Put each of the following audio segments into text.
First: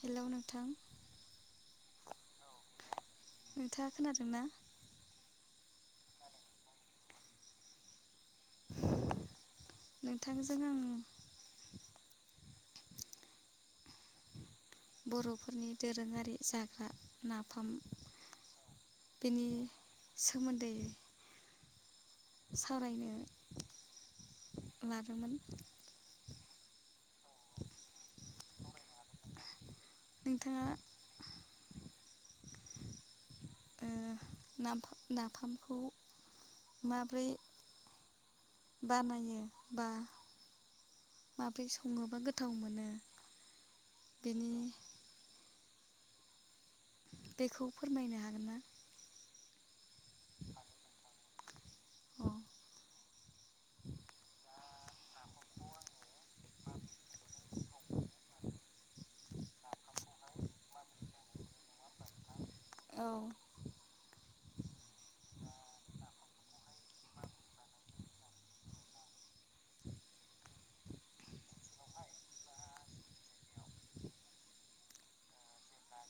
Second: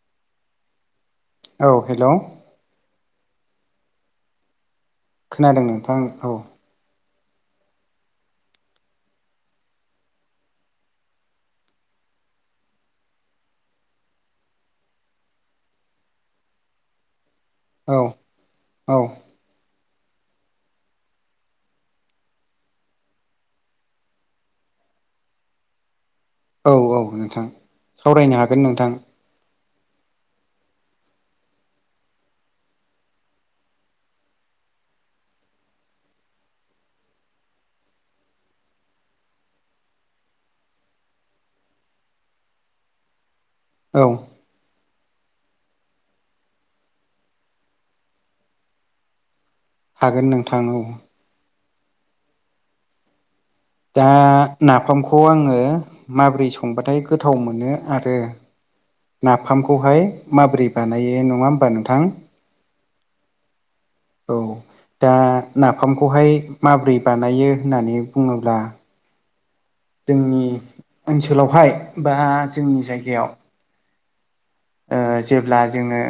Hello नोंथां। औ hello. नोंथाङा खोनादों ना? खोनादों नोंथां औ। नोंथांजों आं बर'फोरनि दोरोङारि जाग्रा नाफाम औ औ बिनि सोमोन्दै सावरायनो लादोंमोन। औ औ नोंथां सावरायनो हागोन नोंथां। नोंथाङा ओ नाफाम नाफामखौ माब्रै बानायो बा माब्रै सङोबा गोथाव मोनो? औ। बिनि बेखौ फोरमायनो हागोन ना? हागोन नोंथां औ। औ। दा नाफामखौ आङो माबोरै संबाथाय गोथाव मोनो आरो नाफामखौहाय माबोरै बानायो नङा होमबा नोंथां? औ। औ। दा नाफामखौहाय माब्रै बानायो होननानै बुङोब्ला जोंनि ओनसोलावहाय बा जोंनि जायगायाव ओ जेब्ला जोङो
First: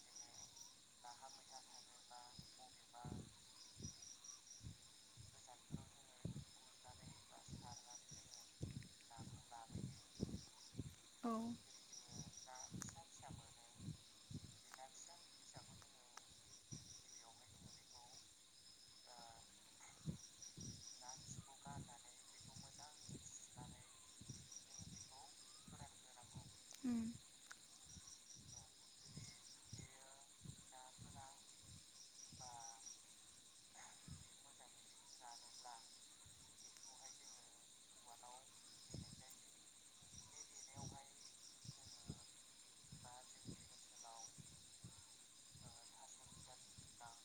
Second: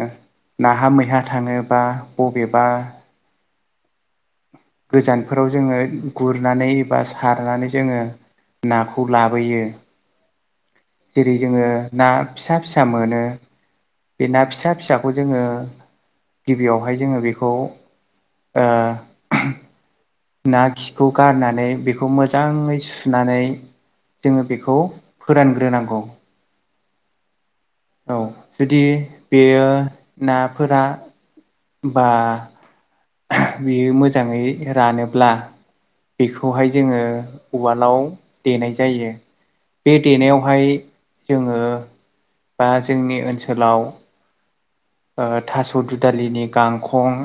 नाहा मैहा थाङो बा बबेबा गोजानफोराव जोङो गुरनानै बा सारनानै जोङो नाखौ लाबोयो। औ जेरै जोङो ना फिसा फिसा मोनो। बे ना फिसा फिसाखौ जोङो गिबियावहाय जोङो बेखौ ओ ना खिखौ गारनानै बेखौ मोजाङै सुनानै जोङो बेखौ फोरानग्रोनांगौ उ औ जुदि बेयो नाफोरा बा बियो मोजाङै रानोब्ला बेखौहाय जोङो उवालाव देनाय जायो बे देनायावहाय जोङो बा जोंनि ओनसोलाव ओ थास' दुदालिनि गांखं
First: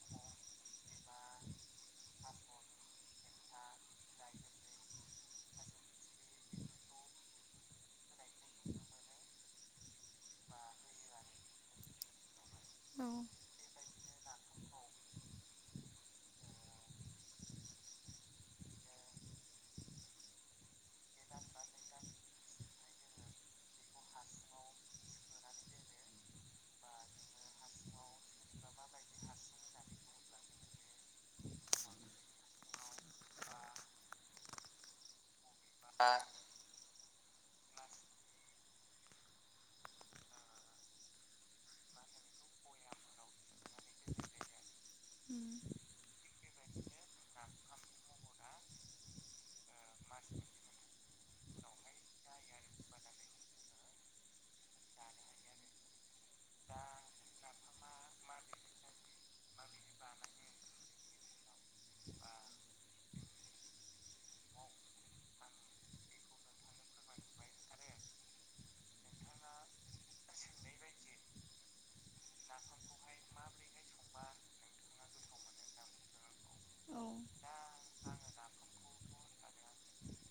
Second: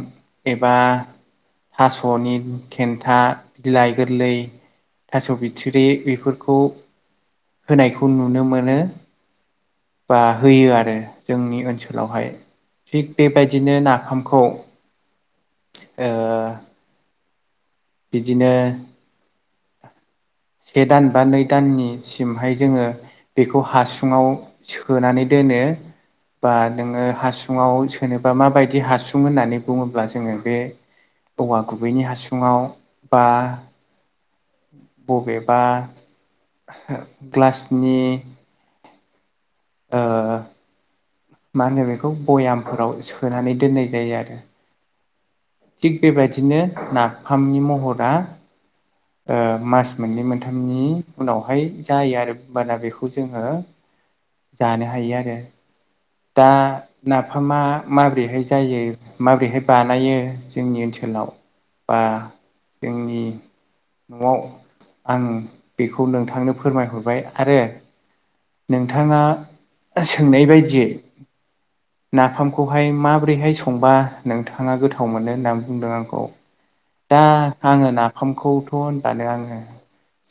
एबा थास'नि थेन्था बिलाइ गोरलै थास' बिथुरि बेफोरखौ होनायखौ नुनो मोनो बा होयो आरो जोंनि ओनसोलावहाय थिग औ बेबायदिनो नाफामखौ ओ बिदिनो से दान बा नै दाननि सिमहाय जोङो बेखौ हासुङाव सोनानै दोनो बा नोङो हासुङाव सोनोबा माबायदि हासुं होननानै बुङोब्ला जोङो बे औवा गुबैनि हासुङाव बा बबेबा बा ग्लासनि ओ मा होनो बेखौ भयामफोराव सोनानै दोननाय जायो आरो उम थिग बेबायदिनो नाफामनि महरा मास मोननै मोनथामनि उनावहाय जायो आरो होनबाना बेखौ जोङो जानो हायो आरो दा नाफामा माब्रैहाय जायो माबोरैहाय बानायो जोंनि ओनसोलाव बा जोंनि न'आव आं बेखौ नोंथांनो फोरमायहरबाय आरो नोंथाङा सोंनाय बायदियै नाफामखौहाय माबोरैहाय संबा नोंथाङा गोथाव मोनो होननानै बुंदों आंखौ औ दा आङो नाफामखौथ' होनबानो आङो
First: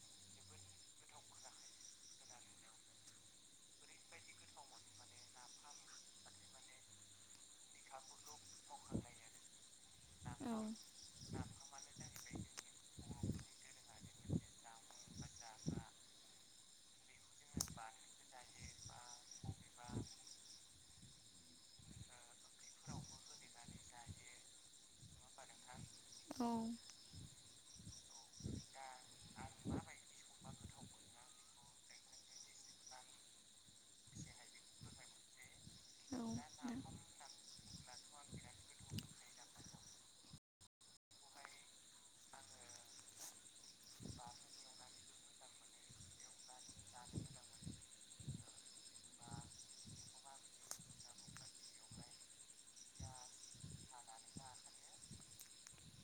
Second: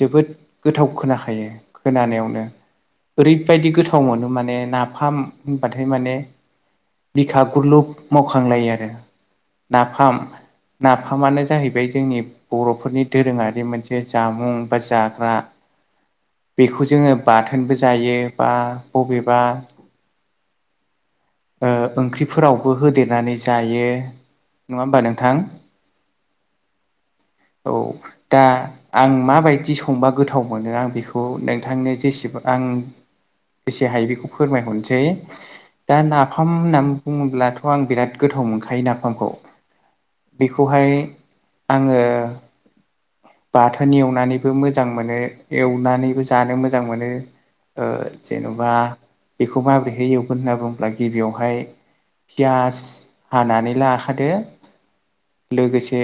जोबोद गोथाव खोनाखायो खोनानायावनो ओरैबायदि गोथाव मोनो माने नाफाम होनबाथाय माने बिखा गुरलुब मावखांलायो आरो नाफाम नाफ फामानो जाहैबाय जोंनि बर'फोरनि दोरोङारि मोनसे जामुं बा जाग्रा बेखौ जोङो बाथोनबो जायो बा बबेबा ओंख्रिफोरावबो होदेरनानै जायो नङा होमबा नोंथां औ औ दा आं माबायदि संबा गोथाव मोनो आं बेखौ नोंथांनो जेसेबां आं बेसे हायो बेखौ फोरमायहरनोसै दा औ नाफाम नोंथां। होननानै बुङोब्लाथ' आं बिराद गोथाव मोनखायो नाफामखौ बेखौहाय आङो बाथोन एवनानैबो मोजां मोनो एवनानैबो जानो मोजां मोनो जेन'बा बेखौ माबोरैहाय एवगोन होनना बुङोब्ला गिबियावहाय फियास हानानै लाखादो लोगोसे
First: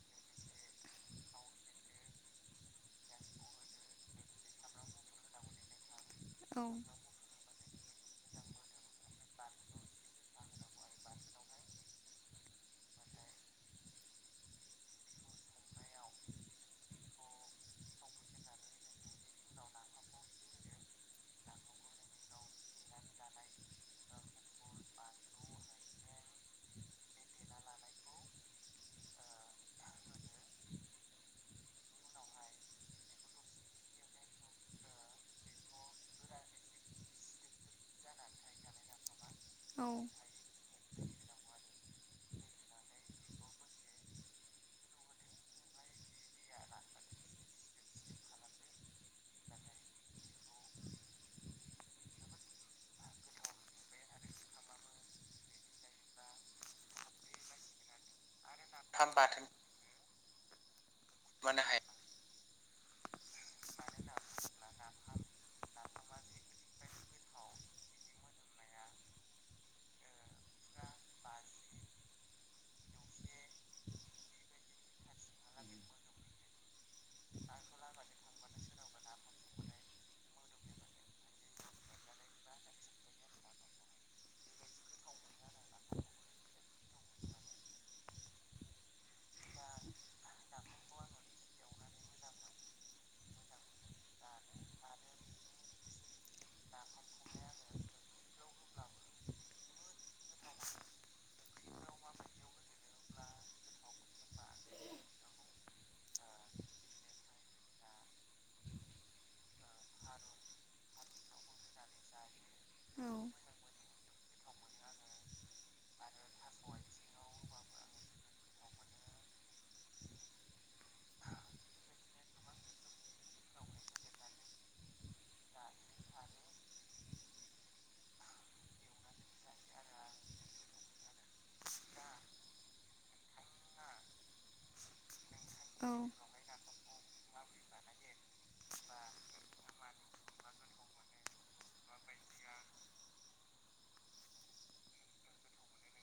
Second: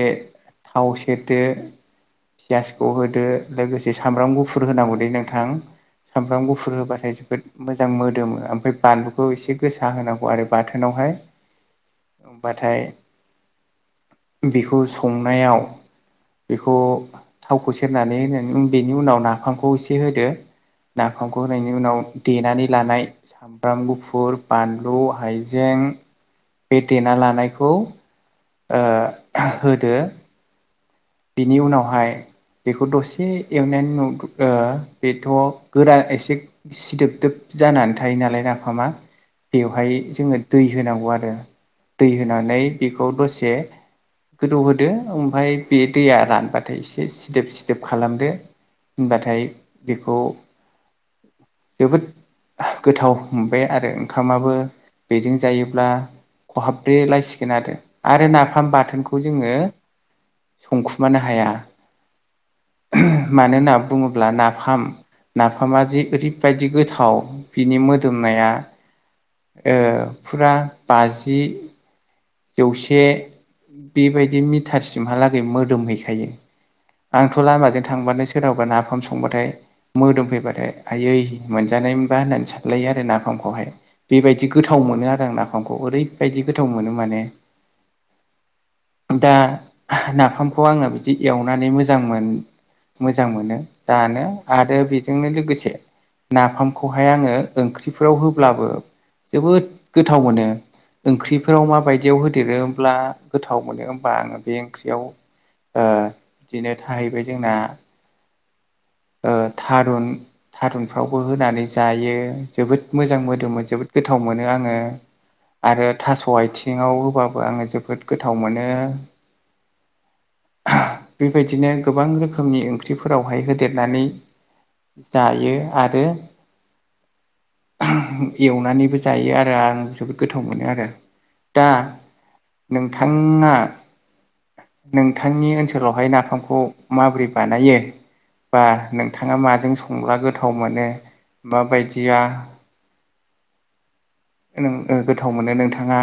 थाव से सेरदो पियासखौ होदो लोगोसे सामब्राम गुफुर होनांगौ दे नोंथां सामब्राम औ गुफुर होबाथाय जोबोद मोजां मोदोमो ओमफ्राय बानलुखौ एसे गोसा होनांगौ आरो बाथोनावहाय होनबाथाय बेखौ संनायाव बेखौ थावखौ सेरनानै होनानै बेनि उनाव नाफामखौ एसे होदो नाफामखौ होनायनि उनाव देनानै लानाय सामब्राम गुफुर बानलु हाइजें बे देना लानायखौ ओ होदो बिनि उनावहाय बेखौ दसे एवनानै नु ओ बेथ' गोरान एसे सिदोब दोब जानानै थायो नालाय नाफामा औ। बेवहाय जोङो दै होनांगौ आरो दै होनानै बेखौ दसे गोदौहोदो ओमफ्राय बे दैया रानबाथाय एसे सिदोब सिदोब खालामदो होनबाथाय बेखौ जोबोद गोथाव मोनबाय आरो ओंखामाबो बेजों जायोब्ला खहाबब्रे लायसिगोन आरो आरो नाफाम बाथोनखौ बाथोन जोङो संखुमानो हाया मानो होनना बुङोब्ला नाफाम नाफामा ओरैबायदि गोथाव बिनि मोदोमनाया फुरा बाजि जौसे बेबायदि मिटारसिमहालागै मोदोमहैखायो आंथ' लामाजों थांबानो सोरहावबा नाफाम संबाथाय मोदोम फैबाथाय आयै मोनजानाय मोनबा होननानै सानलायो आरो नाफामखौहाय बेबायदि गोथाव मोनो आरो आं नाफामखौ ओरैबायदि गोथाव मोनो माने [inaudible] दा नाफामखौ आङो बिदि एवनानै मोजां मोन मोजां मोनो जानो आरो बेजोंनो लोगोसे नाफामखौहाय आङो ओंख्रिफोराव होब्लाबो जोबोद गोथाव मोनो ओंख्रिफोराव माबायदि बिदियाव होदेरोब्ला गोथाव मोनो होमबा आङो बे ओंख्रियाव ओ बिदिनो थाहैबाय जोंना ओ थारुन थारुनफ्रावबो होनानै जायो जोबोद औ मोजां मोदोमोन जोबोद गोथाव मोनो आङो आरो थास' आथिङाव होबाबो आङो जोबोद गोथाव मोनो बेबायदिनो गोबां रोखोमनि ओंख्रिफोरावहाय होदेरनानै जायो आरो एवनानैबो जायो आरो आं जोबोद गोथाव मोनो आरो दा नोंथाङा नोंथांनि ओनसोलावहाय नाफामखौ माबोरै बानायो बा नोंथाङा माजों संब्ला गोथाव मोनो माबायदिया गोथाव मोनो नोंथाङा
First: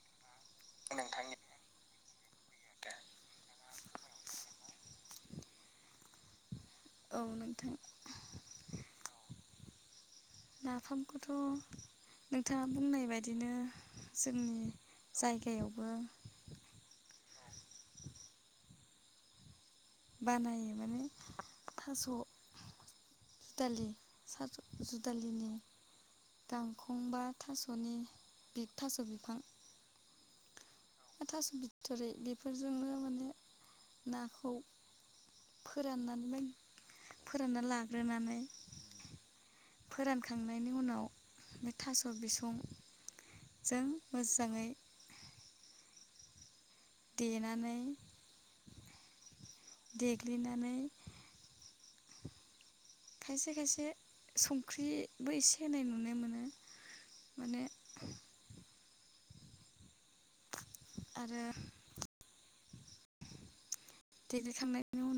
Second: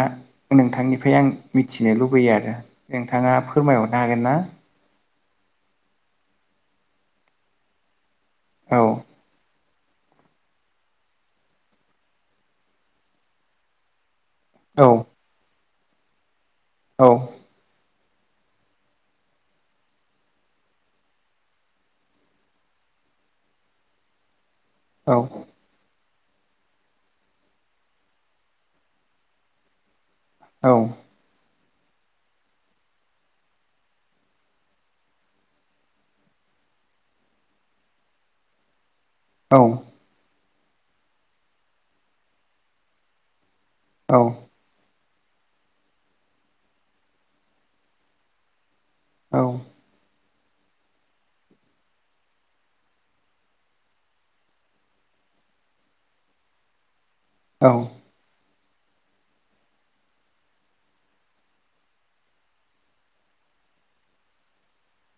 नोंथांनिफ्राय आं नोंथांनि मिथिनो लुबैयो आरो नोंथाङा फोरमायहरनो हागोन ना औ नोंथां औ नाफामखौथ' नोंथाङा बुंनाय बायदिनो जोंनि औ जायगायावबो औ बानायो माने थास' दुदालि थास औ जुदालिनि गांखं बा थास'नि बिग थास' बिफां औ थास' बिथरि बेफोरजोंनो माने नाखौ फोराननानै फोरानना लाग्रोनानै औ फोरानखांनायनि उनाव बे थास' बिसख जों औ मोजाङै। देनानै औ। देग्लिनानै खायसे खायसे संख्रिबो एसे होनाय नुनो मोनो। माने आरो देग्लिखांनायनि उनाव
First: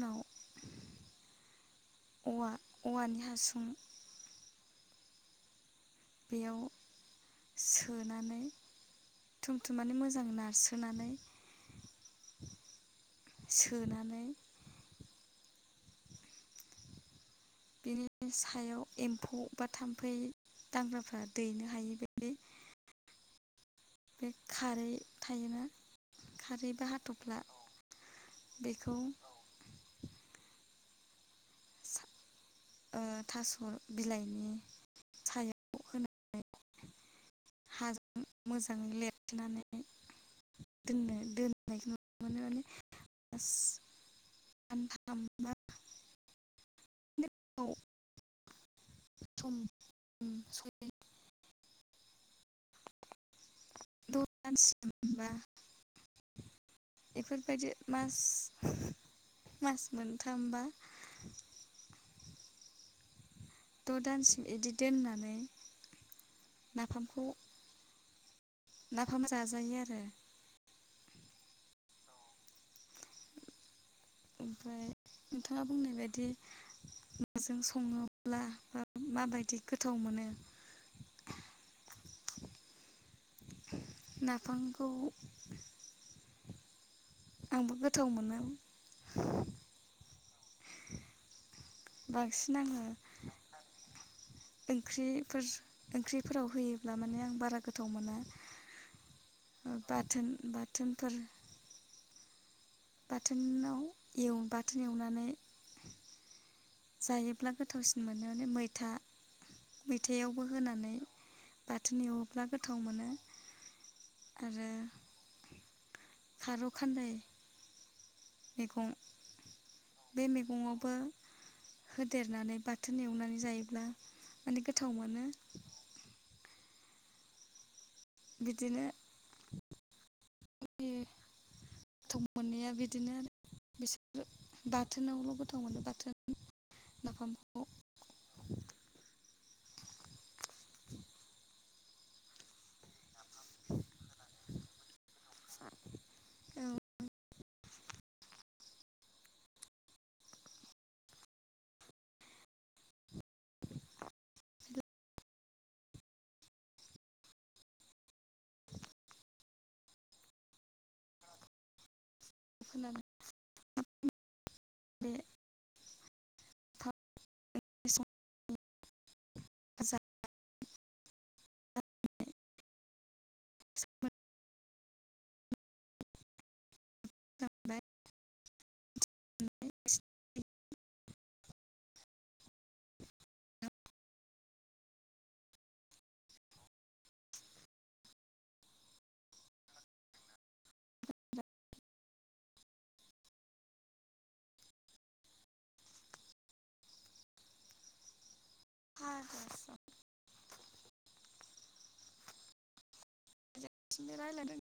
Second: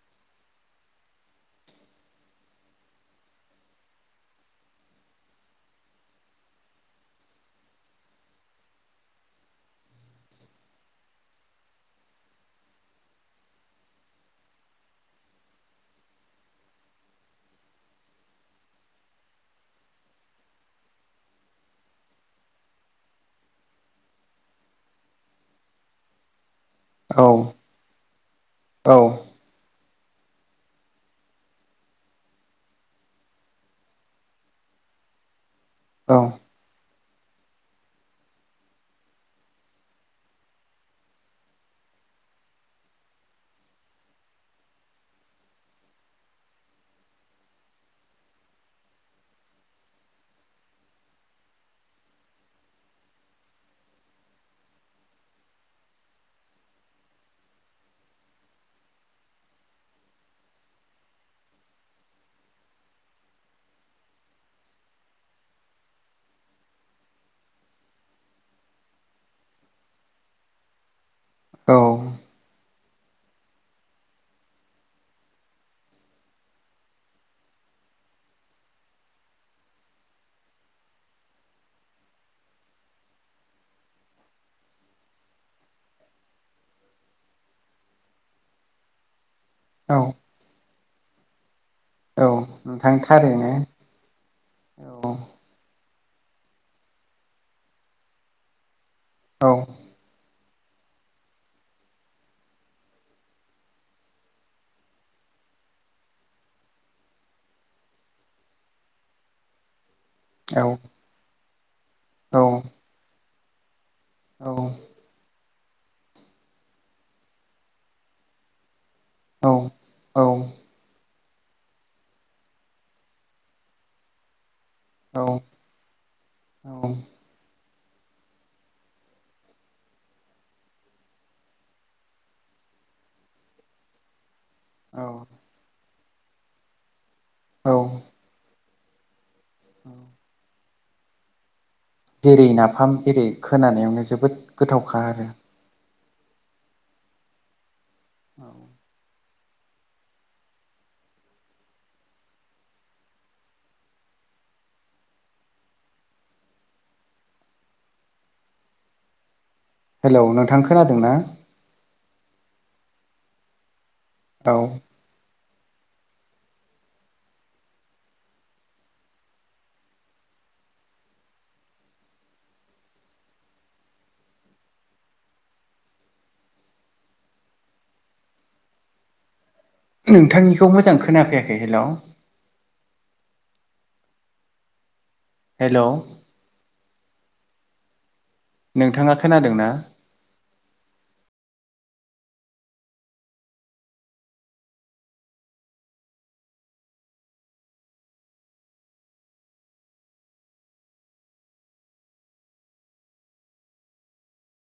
औवा। औवानि हासुं बेयाव सोनानै थुमथुम नानै मोजां नारस्रोनानै। सोनानै बिनि सायाव एम्फौ बा थाम्फै दांग्राफ्रा दैनो हायि बादि बे खारै थायोना खारै बाहा थफ्ला बेखौ ओ थास' बिलाइनि सायाव औ। होनानै हाजों मोजाङै लिरथेनानै। दोननो दोननायखौ नुनो मोनो माने सानथामा बा [unintelligible] [unintelligible] [unintelligible] बेफोरबायदि मास मास मोनथामबा द' दानसिम बिदि दोननानै नाफामखौ नाफाम जायो आरो। औ। ओमफ्राय नोंथाङा बुंनाय बादि नाजों सङोब्ला बा माबायदि गोथाव मोनो। नाफामखौ। आंबो गोथाव मोनो। औ। औ बांसिन आङो। नोंथां थारैनो औ ओंख्रिफोर ओंख्रिफोराव होयोब्ला माने आं बारा गोथाव मोना [inaudible] औ। बाथोन बाथोनफोरा बाथोनाव एव‌ बाथोन एवनानै जायोब्ला गोथावसिन मोनो माने मैथा मैथायावबो औ होनानै बाथोन एवोब्ला गोथाव मोनो। आरो। खारौ खान्दाय मैगं औ औ बे मैगङावबो होदेरनानै बाथोन एवनानै जायोब्ला माने गोथाव मोनो। औ। बिदिनो गोथाव मोननाया बिदिनो आरो बिसोर बाथोनावल' गोथाव मोनो बाथोन नाफामखौ औ जेरै नाफाम एरै खोनानायावनो जोबोद गोथावखा आरो। सा [unintelligible] औ [inaudible] हेलौ नोंथां खोनादोंना? खोनादों। औ बे हासा [unintelligible] [unintelligible] नोंथांनिखौ मोजां खोनाफैखै हेलौ। हेलौ नोंथाङा खोनादोंना? [unintelligible] थिनो रायलायदों